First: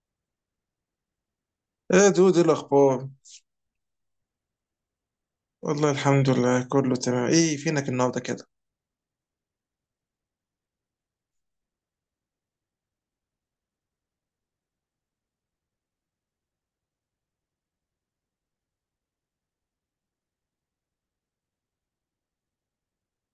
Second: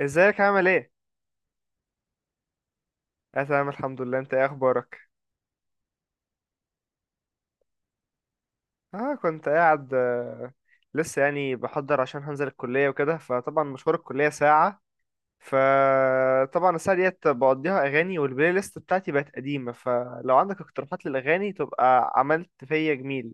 ازيك عامل ايه؟ يا دود ايه الاخبار؟ اه تمام الحمد لله. انت ايه اخبارك؟ والله الحمد لله كله تمام. ايه فينك النهارده كده؟ اه كنت قاعد لسه يعني بحضر عشان هنزل الكلية وكده، فطبعا مشوار الكلية ساعة، فطبعا الساعة ديت بقضيها اغاني والبلاي ليست بتاعتي بقت قديمة، فلو عندك اقتراحات للاغاني تبقى عملت فيا جميل.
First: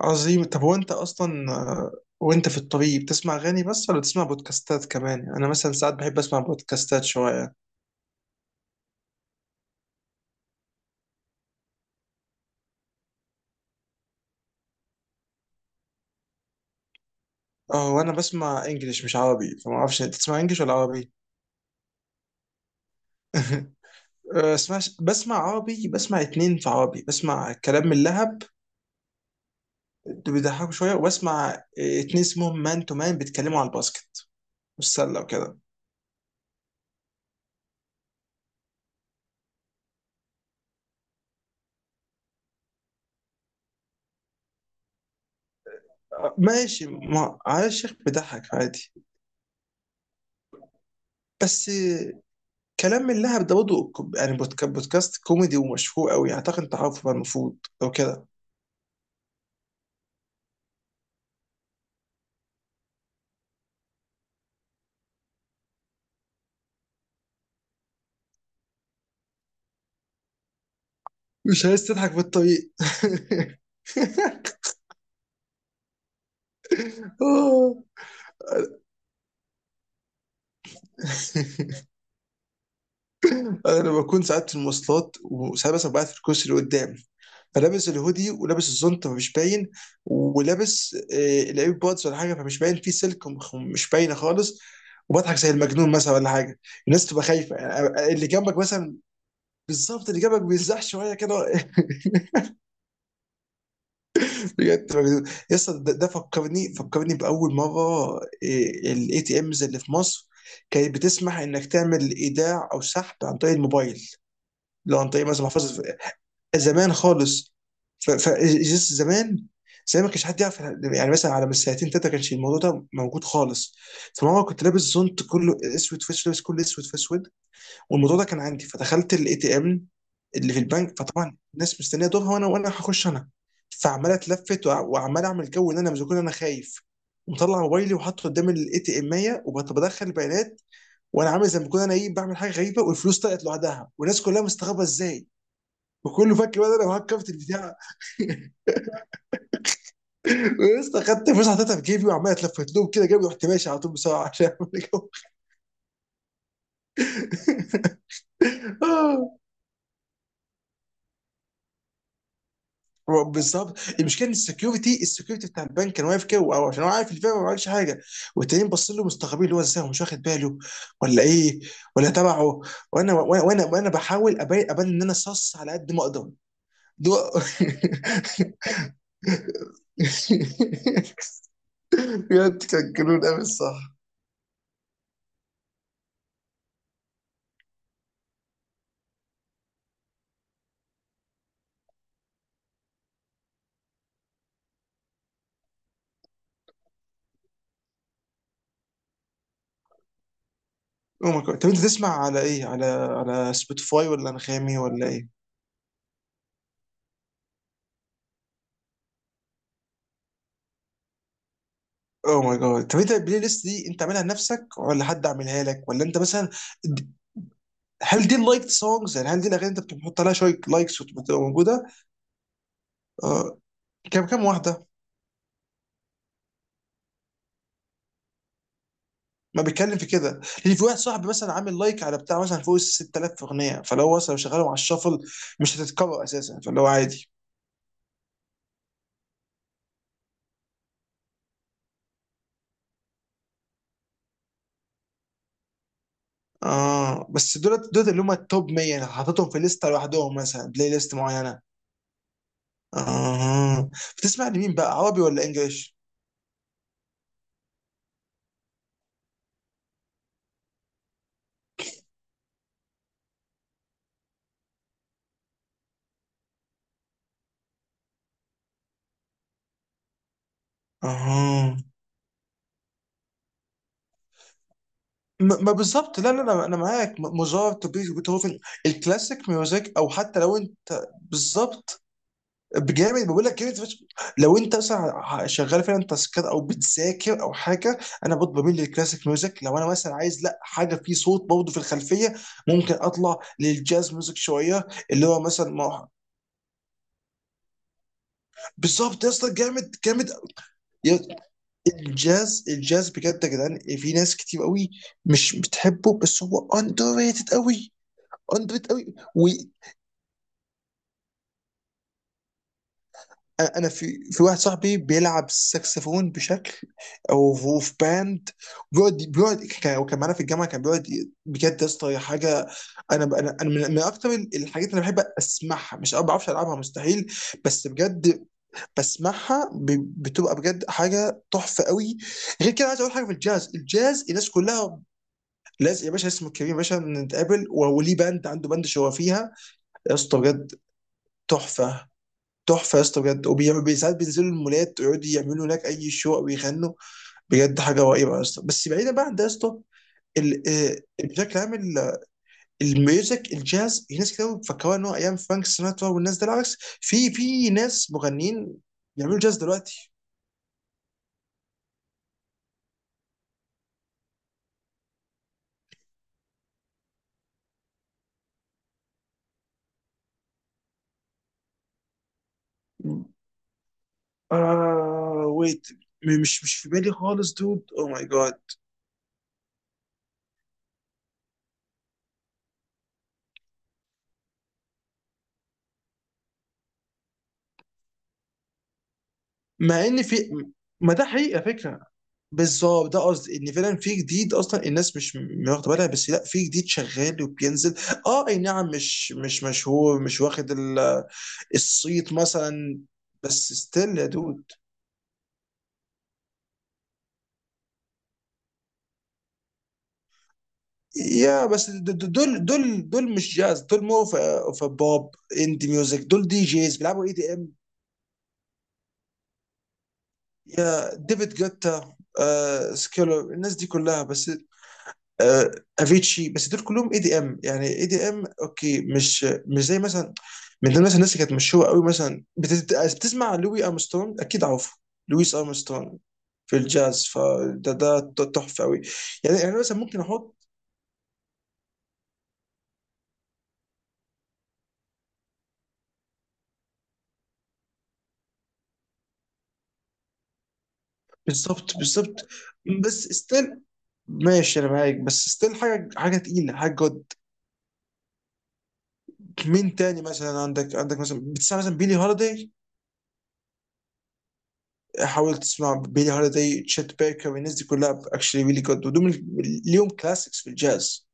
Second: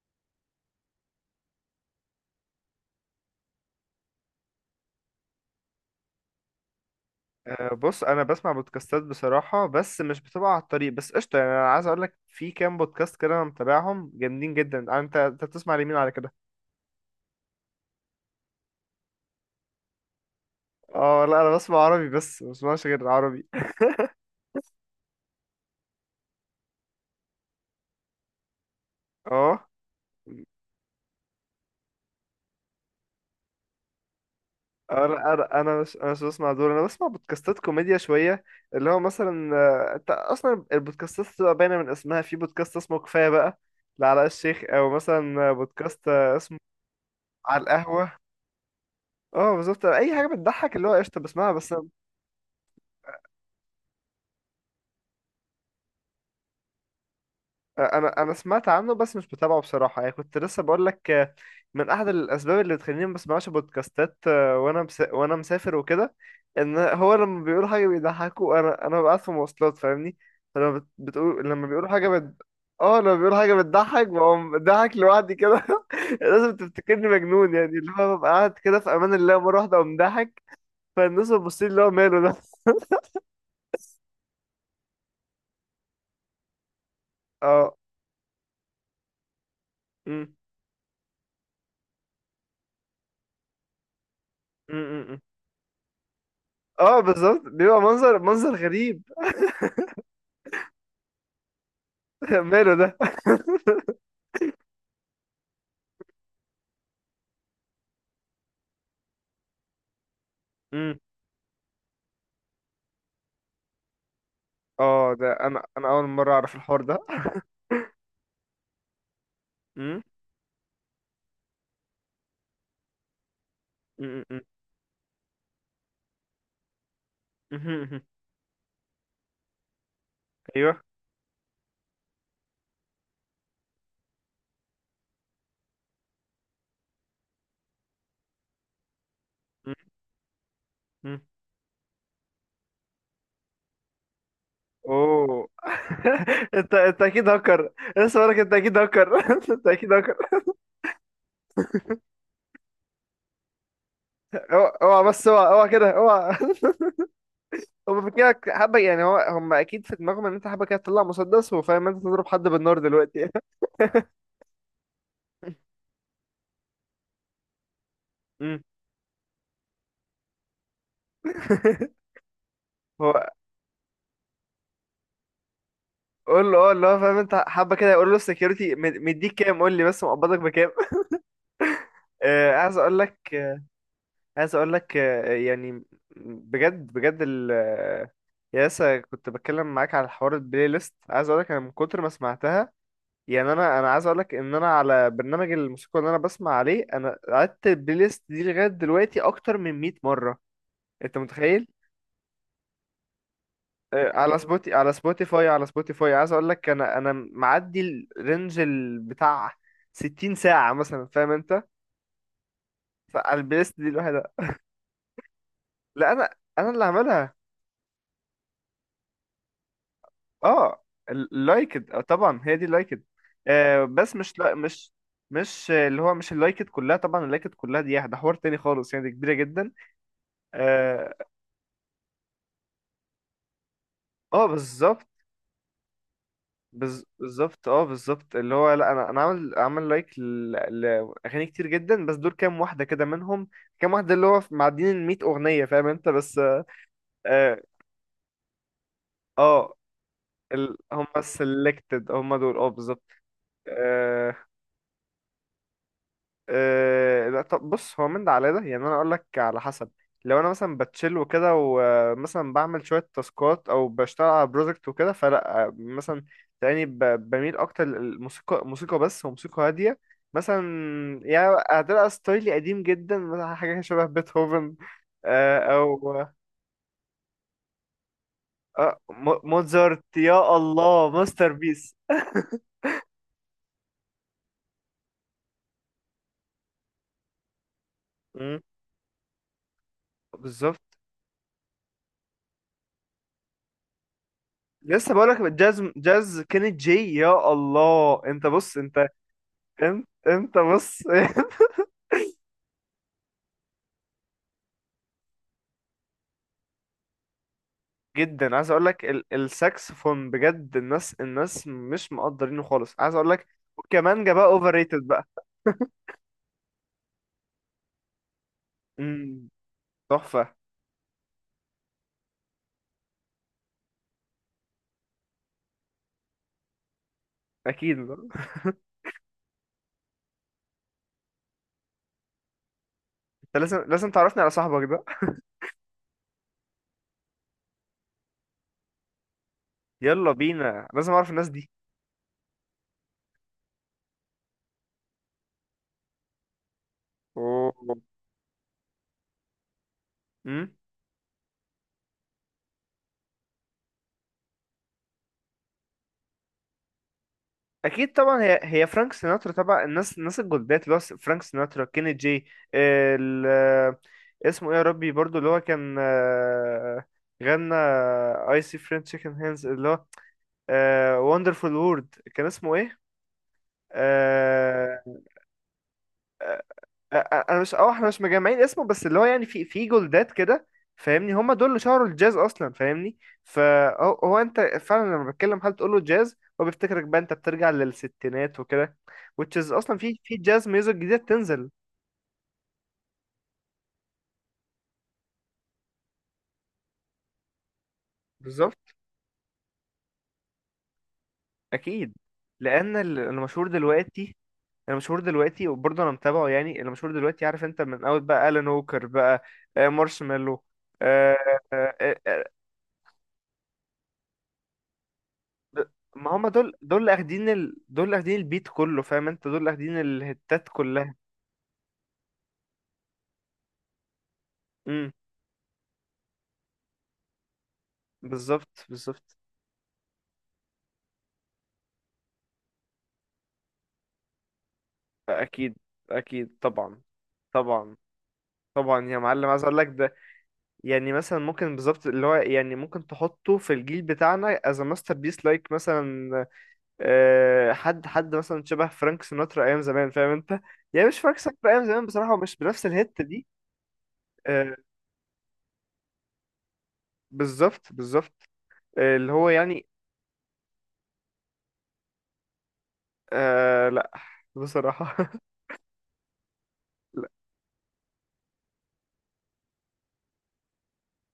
عظيم. طب هو انت اصلا وانت في الطريق بتسمع اغاني بس ولا بتسمع بودكاستات كمان؟ يعني انا مثلا ساعات بحب اسمع بودكاستات شويه. بص انا بسمع بودكاستات بصراحة، بس مش بتبقى على الطريق بس، قشطة يعني. انا عايز اقولك في كام بودكاست كده انا متابعهم جامدين جدا. انت بتسمع لمين على كده؟ اه، وانا بسمع انجليش مش عربي، فما اعرفش انت بتسمع انجليش ولا عربي. اه لا، انا بسمع عربي، بس ما بسمعش غير عربي. اسمعش بسمع عربي، بسمع اتنين في عربي. بسمع كلام من لهب اه اللي انا بيضحكوا شويه، وبسمع اتنين اسمهم مان تو مان بيتكلموا على الباسكت والسله وكده. انا مش بسمع دول، انا بسمع بودكاستات كوميديا شويه، اللي هو مثلا انت اصلا البودكاستات بتبقى باينه من اسمها. في بودكاست اسمه كفايه بقى لعلاء الشيخ، او مثلا بودكاست اسمه ماشي، ما على على الشيخ القهوه. بيضحك عادي. اه بالظبط، اي حاجه بتضحك اللي هو قشطه بسمعها بس بس. كلام من لهب ده برضه يعني بودكاست كوميدي ومشهور قوي، يعني اعتقد انت عارفه بقى المفروض. لو انا كده انا سمعت عنه بس مش بتابعه بصراحه، يعني كنت لسه بقول لك من احد الاسباب اللي بتخليني ما بسمعش بودكاستات وانا مسافر وكده، ان هو لما بيقول حاجه بيضحكوا انا ببقى قاعد في مواصلات فاهمني، بتقول لما مش عايز بيقولوا تضحك في الطريق. اه لما بيقولوا حاجه بتضحك بقوم بضحك لوحدي كده. لازم تفتكرني مجنون، آه. يعني اللي هو ببقى قاعد كده في امان الله، مره واحده اقوم ضاحك، فالناس بتبص لي اللي هو ماله ده. انا بكون ساعات في المواصلات، وساعات مثلا بقعد في الكرسي اللي قدام، اه. فلابس الهودي ولابس الزنطة فمش باين، م- ولابس الاير بودز ولا حاجة فمش باين في سلك مش باينة خالص، م. وبضحك زي المجنون مثلا ولا حاجة. اه الناس تبقى بالظبط، خايفة، بيبقى يعني منظر اللي منظر جنبك مثلا. غريب. بالظبط، اللي جنبك بيزحش شوية كده. ماله ده. بجد بجد. يا اسطى ده ده فكرني باول مره. الاي تي امز اللي في مصر كانت امم، بتسمح انك تعمل ايداع او سحب عن طريق الموبايل، لو عن اه طريق ده مثلا انا محفظه. انا اول مره اعرف الحوار زمان ده. خالص. زمان زي امم، ما كانش حد يعرف، يعني مثلا على من سنتين تلاته كانش الموضوع ده موجود خالص. امم. امم، فماما كنت لابس زونت كله اسود في اسود، لابس كله اسود في اسود، امم. امم. والموضوع ده كان عندي، فدخلت الاي تي ام اللي في ايوه. البنك. فطبعا الناس مستنيه دورها، وانا هخش انا. فعمال اتلفت وعمال اعمل جو ان انا مش كون انا خايف، ومطلع موبايلي وحاطه قدام الاي تي ام امم، وبدخل البيانات. امم. وانا عامل زي ما بكون انا ايه، بعمل حاجه غريبه، والفلوس طلعت لوحدها والناس كلها مستغربه ازاي، اوه، وكله فاكر بقى انت إن انا انت اكيد هكفت هكر، البتاع. لسه بقولك انت اكيد هكر. انت اكيد هكر. ولسه خدت فلوس حطيتها في جيبي وعمال اتلفت لهم كده جيبي، رحت ماشي على طول بسرعه عشان اوعى أعمل اوعى، جو. بس اوعى اوعى كده، اوعى. هما فاكرينك حبه، يعني هو هم اكيد في دماغهم ان انت حبه كده تطلع مسدس، وفاهم انت تضرب حد بالنار هو دلوقتي. بالظبط المشكله ان السكيورتي بتاع البنك كان واقف كده، او عشان هو عارف الفيرا ما عملش حاجه. امم. والتانيين باصين له مستغربين اللي هو ازاي هو مش واخد باله ولا ايه ولا تبعه. وانا هو وانا وانا, وأنا بحاول ابين ابان ان انا صص على قد ما اقدر. قول له اه، اللي هو دو... فاهم انت حبه كده، يقول له السكيورتي مديك كام، قول لي بس مقبضك بكام. آه، بجد عايز كان اقول لك جنون قوي الصح. عايز اقول لك يعني، بجد بجد ال آه، يا لسه كنت بتكلم معاك على حوار البلاي ليست، عايز اقول لك انا من كتر ما سمعتها، يعني انا عايز اقول لك ان انا على برنامج الموسيقى اللي انا بسمع عليه، انا قعدت البلاي ليست دي لغايه دلوقتي اكتر من 100 مره، انت او ماي جاد، متخيل. طب انت تسمع على ايه، على سبوتيفاي آه، ولا على يا سبوتي انغامي على ولا ايه؟ سبوتيفاي على سبوتيفاي، عايز اقول لك انا معدي الرينج بتاع 60 ساعه مثلا، فاهم انت، او ماي جاد، طب انت البلاي فالبلاي ليست ليست دي دي انت عاملها الواحده. لنفسك ولا حد عاملها لك، ولا لا انت انا مثلا انا اللي عملها. هل دي اللايك سونجز؟ يعني هل دي الاغاني انت بتحط عليها شويه اه لايكس وتبقى موجوده؟ اللايكد، آه طبعا هي دي اللايكد. آه. آه بس كم مش كم لا واحده؟ مش مش آه، اللي هو مش اللايكد كلها طبعا، اللايكد كلها دي ده حوار تاني خالص يعني، دي كبيرة ما جدا. بيتكلم في كده. لان في واحد اه. صاحبي مثلا عامل لايك على بتاع مثلا فوق ال 6000 اغنيه، فلو مثلا لو آه، شغالهم على بالظبط الشفل مش هتتكرر اساسا، فاللي هو بز- عادي. بالظبط اه بالظبط اللي هو، لا انا عامل عامل لاغاني كتير جدا، بس دول كام واحده كده منهم، كام واحده اللي هو معديين ال 100 اغنيه فاهم انت بس. اه بس اه دول، دول اللي هم التوب 100 انا حاططهم في اه لسته لوحدهم، مثلا بلاي هم ليست معينه. selected هم دول، اه بالظبط. اه. آه، بتسمع لمين بقى، عربي ولا انجليش؟ أه لا طب بص، هو من ده على ده يعني، انا اقول لك على حسب، لو انا مثلا بتشيل وكده ومثلا بعمل شويه تاسكات او بشتغل على بروجكت وكده، فلا مثلا تلاقيني بميل اكتر للموسيقى، موسيقى بس وموسيقى هاديه مثلا. يعني اه هتبقى ستايلي قديم جدا، مثلا حاجه شبه بيتهوفن، آه، ما او بالظبط، لا انا معاك. موزارت، بيتهوفن، الكلاسيك ميوزك. موزارت، او حتى يا لو انت الله ماستر بيس. بالظبط بجامد، بقول لك جامد فشخ. لو انت مثلا شغال فعلا تاسكات او بتذاكر او حاجه، انا مم، برضه بميل للكلاسيك ميوزك. لو انا مثلا عايز لا بالظبط. حاجه في صوت برضه في الخلفيه، ممكن اطلع للجاز ميوزك شويه، لسه اللي هو بقولك مثلا جاز، ما. جاز كيني جي، يا الله. انت بص انت، بالظبط يا اسطى، جامد انت جامد. انت بص. يا-، الجاز الجاز بجد يا جدعان، في ناس كتير قوي مش بتحبه، بس هو اندر ريتد قوي. جدا عايز اندر اقول ريتد لك قوي. الساكسفون بجد، الناس مش مقدرينه خالص، عايز اقول لك. انا في والكمانجة في بقى واحد اوفر صاحبي ريتد بقى. بيلعب ساكسفون بشكل، او هو في باند. بيقعد امم. بيقعد كان، وكان معانا في تحفة. الجامعه، كان بيقعد بجد يا اسطى هي حاجه. انا من اكتر الحاجات اللي أنا بحب اسمعها، مش ما بعرفش العبها مستحيل، بس اكيد. بجد بسمعها بتبقى بجد حاجه تحفه قوي. غير كده عايز اقول حاجه في انت الجاز، لازم الجاز تعرفني على الناس صاحبك كلها. ده. لازم يا باشا، اسمه كريم يا باشا. نتقابل، وليه باند، عنده باند شو هو فيها. يا يلا اسطى بجد، بينا، لازم اعرف الناس دي. تحفه تحفه يا اسطى بجد. ساعات بينزلوا المولات ويقعدوا يعملوا هناك اي شو او يغنوا. اوه. بجد حاجه رهيبه يا اسطى. بس بعيدا بقى عن ده يا اسطى، ال- امم. آه، بشكل عام الميوزك الجاز، في ناس كتير أوي بيفكروها ان هو ايام فرانك سيناترا والناس ده. العكس، في في ناس اكيد طبعا، هي مغنيين هي فرانك بيعملوا سيناترا جاز طبعا، دلوقتي. الناس الجولدات، اللي هو فرانك سيناترا، كيني جي، ال... اسمه ايه يا ربي برضو، اللي هو كان غنى اي سي فريند تشيكن هانز، اللي هو وندرفول وورد، كان اسمه ايه؟ آه. آه ويت، مش مش في بالي آه، خالص انا مش دود، اه احنا او مش ماي جاد. مجمعين اسمه، بس اللي هو يعني في في جولدات كده فاهمني، هما دول اللي شهروا الجاز اصلا فاهمني. فهو انت فعلا لما بتكلم حد تقول له جاز، هو بيفتكرك بقى انت بترجع للستينات وكده، which is اصلا مع في ان في في، جاز ميوزك ما جديده ده حقيقه بتنزل. فكره. بالظبط ده قصدي، ان فعلا في جديد، اصلا الناس مش واخده بالها، بس لا، في جديد شغال وبينزل. اه اي بالظبط. نعم، مش مش مشهور، مش واخد اكيد. الصيت لان مثلا. المشهور بس ستيل يا دلوقتي، دود. المشهور دلوقتي وبرضه انا متابعه يعني، المشهور دلوقتي عارف انت، من اول بقى الان ووكر بقى، مارشميلو. يا بس دول دول دول مش جاز، دول مو اوف بوب، اندي د- ميوزك، ما دول هما دي دول، جيز دول اللي بيلعبوا اي اخدين دي ام. دول اللي اخدين البيت كله فاهم انت، دول اللي اخدين الهتات كلها. يا ديفيد جوتا، آه سكيلر، الناس دي كلها، بس امم. آه، افيتشي. بس دول كلهم اي دي ام، يعني اي دي ام بالظبط اوكي، بالظبط. مش مش زي مثلا من ضمن مثلا الناس اللي كانت مشهوره قوي، مثلا بتسمع لوي ارمسترونج، اكيد عارفه، لويس اكيد. ارمسترونج اكيد في طبعا. الجاز. فده طبعا. ده ده تحفه قوي. طبعا يا معلم، يعني عايز اقول يعني لك مثلا ده ممكن احط. يعني مثلا، ممكن بالظبط اللي هو، يعني ممكن تحطه في الجيل بتاعنا as a masterpiece like مثلا حد مثلا شبه فرانك سيناترا ايام زمان فاهم انت، يعني مش فرانك سيناترا ايام بالظبط زمان بصراحة، هو بالظبط. مش بنفس الهت بس دي. ستيل، آه، ماشي انا معاك، بس ستيل حاجه حاجه تقيله، حاجه جد. بالظبط بالظبط. آه، اللي هو يعني مين تاني مثلا عندك، عندك مثلا بتسمع مثلا بيلي هوليداي؟ آه لا بصراحة. حاول تسمع بيلي هوليداي، تشيت بيكر، الناس دي كلها اكشلي ريلي جود، ودول من-، ليهم كلاسيكس في الجاز.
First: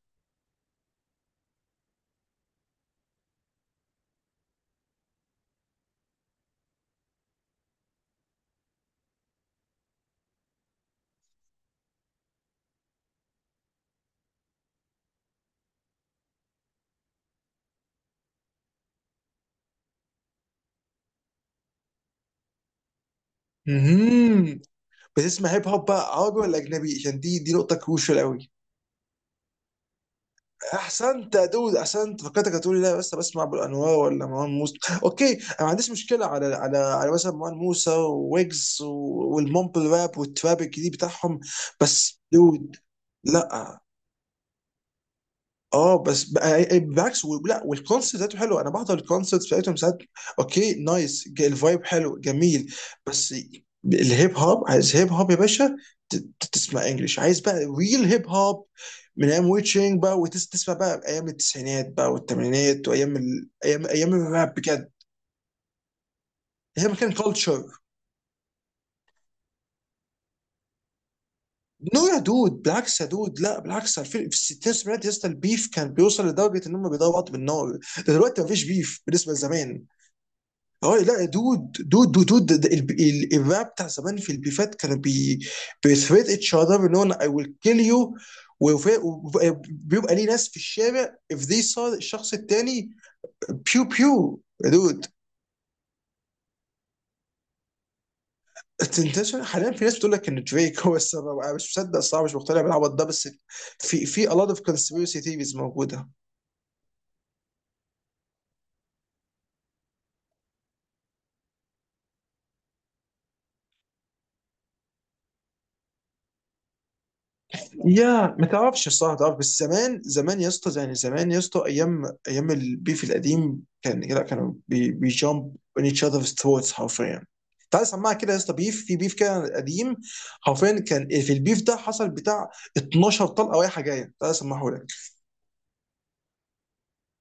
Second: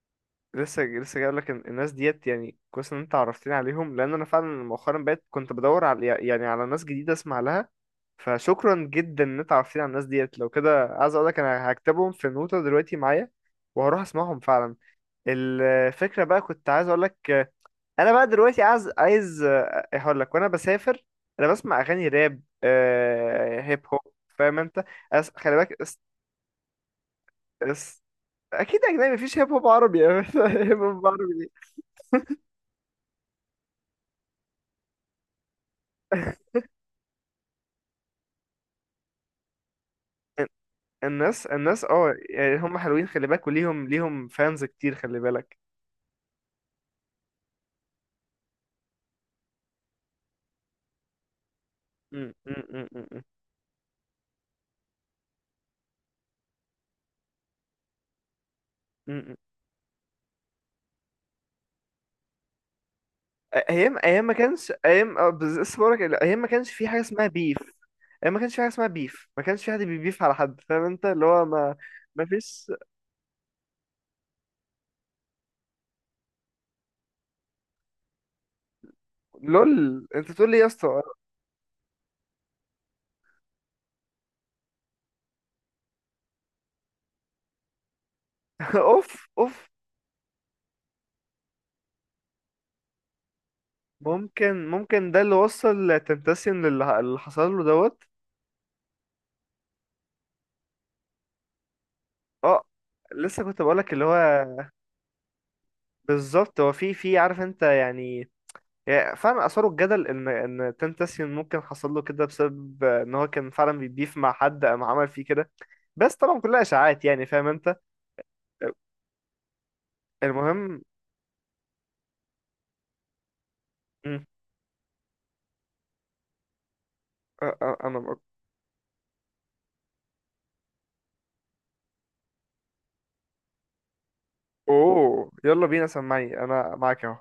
لسه لسه جاي لك الناس ديت، يعني كويس ان انت عرفتني عليهم، لان انا فعلا مؤخرا بقيت كنت بدور على يعني على ناس جديده اسمع لها، فشكرا جدا ان انت عرفتني على الناس ديت. لو كده عايز اقول لك انا هكتبهم في نوتة دلوقتي معايا، وهروح اسمعهم فعلا. الفكره بقى كنت عايز اقول لك، انا بقى دلوقتي عايز هقول لك، وانا بسافر انا بسمع اغاني راب هيب هوب فاهم مهم. انت، بتسمع خلي هيب بالك هوب بقى عربي ولا اجنبي؟ عشان دي دي نقطه أس... كروشال قوي. اكيد اجنبي، مفيش هيب هوب عربي. هيب هوب احسنت يا عربي، دود احسنت. فكرتك هتقولي لا بس بسمع ابو الانوار ولا مروان موسى. اوكي، انا ما عنديش مشكله على على على مثلا مروان موسى وويجز والمومبل راب والتراب الجديد بتاعهم. الناس اه بس يعني دود، هم حلوين خلي بالك، لا، وليهم فانز كتير خلي بالك. اه بس بالعكس لا، والكونسيبت ذاته حلو، انا بحضر الكونسيبت بتاعتهم ساعات، اوكي نايس، الفايب حلو م- م- جميل. م- م- م- بس الهيب هوب عايز هيب هوب يا باشا، تسمع انجلش، عايز بقى ريل هيب هوب من م. ايام ويتشنج بقى، وتسمع بقى ايام التسعينات بقى والثمانينات وايام ال... ايام ايام ايام ايام ما الراب كانش بجد. ايام اه بز- لسه بقولك ايام ما كانش في هي حاجه كان اسمها بيف، كلتشر. ايام ما كانش في حاجه اسمها بيف، ما كانش في حد بيبيف على حد فاهم انت، اللي هو ما نو يا ما دود، فيش. بالعكس يا دود، لا بالعكس، في الستينات والسبعينات يا اسطى، البيف كان بيوصل لدرجه ان هم بيضربوا بعض بالنار. ده دلوقتي مفيش بيف بالنسبه لزمان. لول، انت تقول لي يا اه اسطى. لا دود دود الراب بتاع زمان في البيفات كانوا بي، بيثريت اتش اذر ان انا اي ويل كيل يو. اوف اوف. وبيبقى ليه ناس في الشارع if they saw الشخص التاني، بيو بيو ممكن يا دود. ممكن ده اللي وصل تنتسيون، للي اللي حصل له دوت. انت حاليا في ناس بتقول لك ان دريك هو السبب، انا مش مصدق الصراحه، مش مقتنع اه بالعبط ده، بس لسه كنت بقولك اللي في هو في a lot of conspiracy theories موجوده. بالظبط، هو في في عارف انت يعني، يعني فعلا اثاروا الجدل ان ان تنتسيون ممكن حصل له كده بسبب ان هو كان فعلا بيبيف مع حد قام عمل فيه كده، بس طبعا كلها اشاعات يعني فاهم انت. يا ما تعرفش الصراحه تعرف. بس زمان، زمان يا اسطى، المهم. يعني زمان يا اسطى، ايام ايام البيف القديم كان لا، مم. كانوا بيجامب on each other's throats حرفيا. تعال سمعها انا. كده يا اسطى، بيف في بيف كده قديم، حرفيا كان في البيف ده حصل بتاع 12 طلقه رايحه جايه. تعال سمعه. اوه يلا بينا، سمعني انا معاك اهو.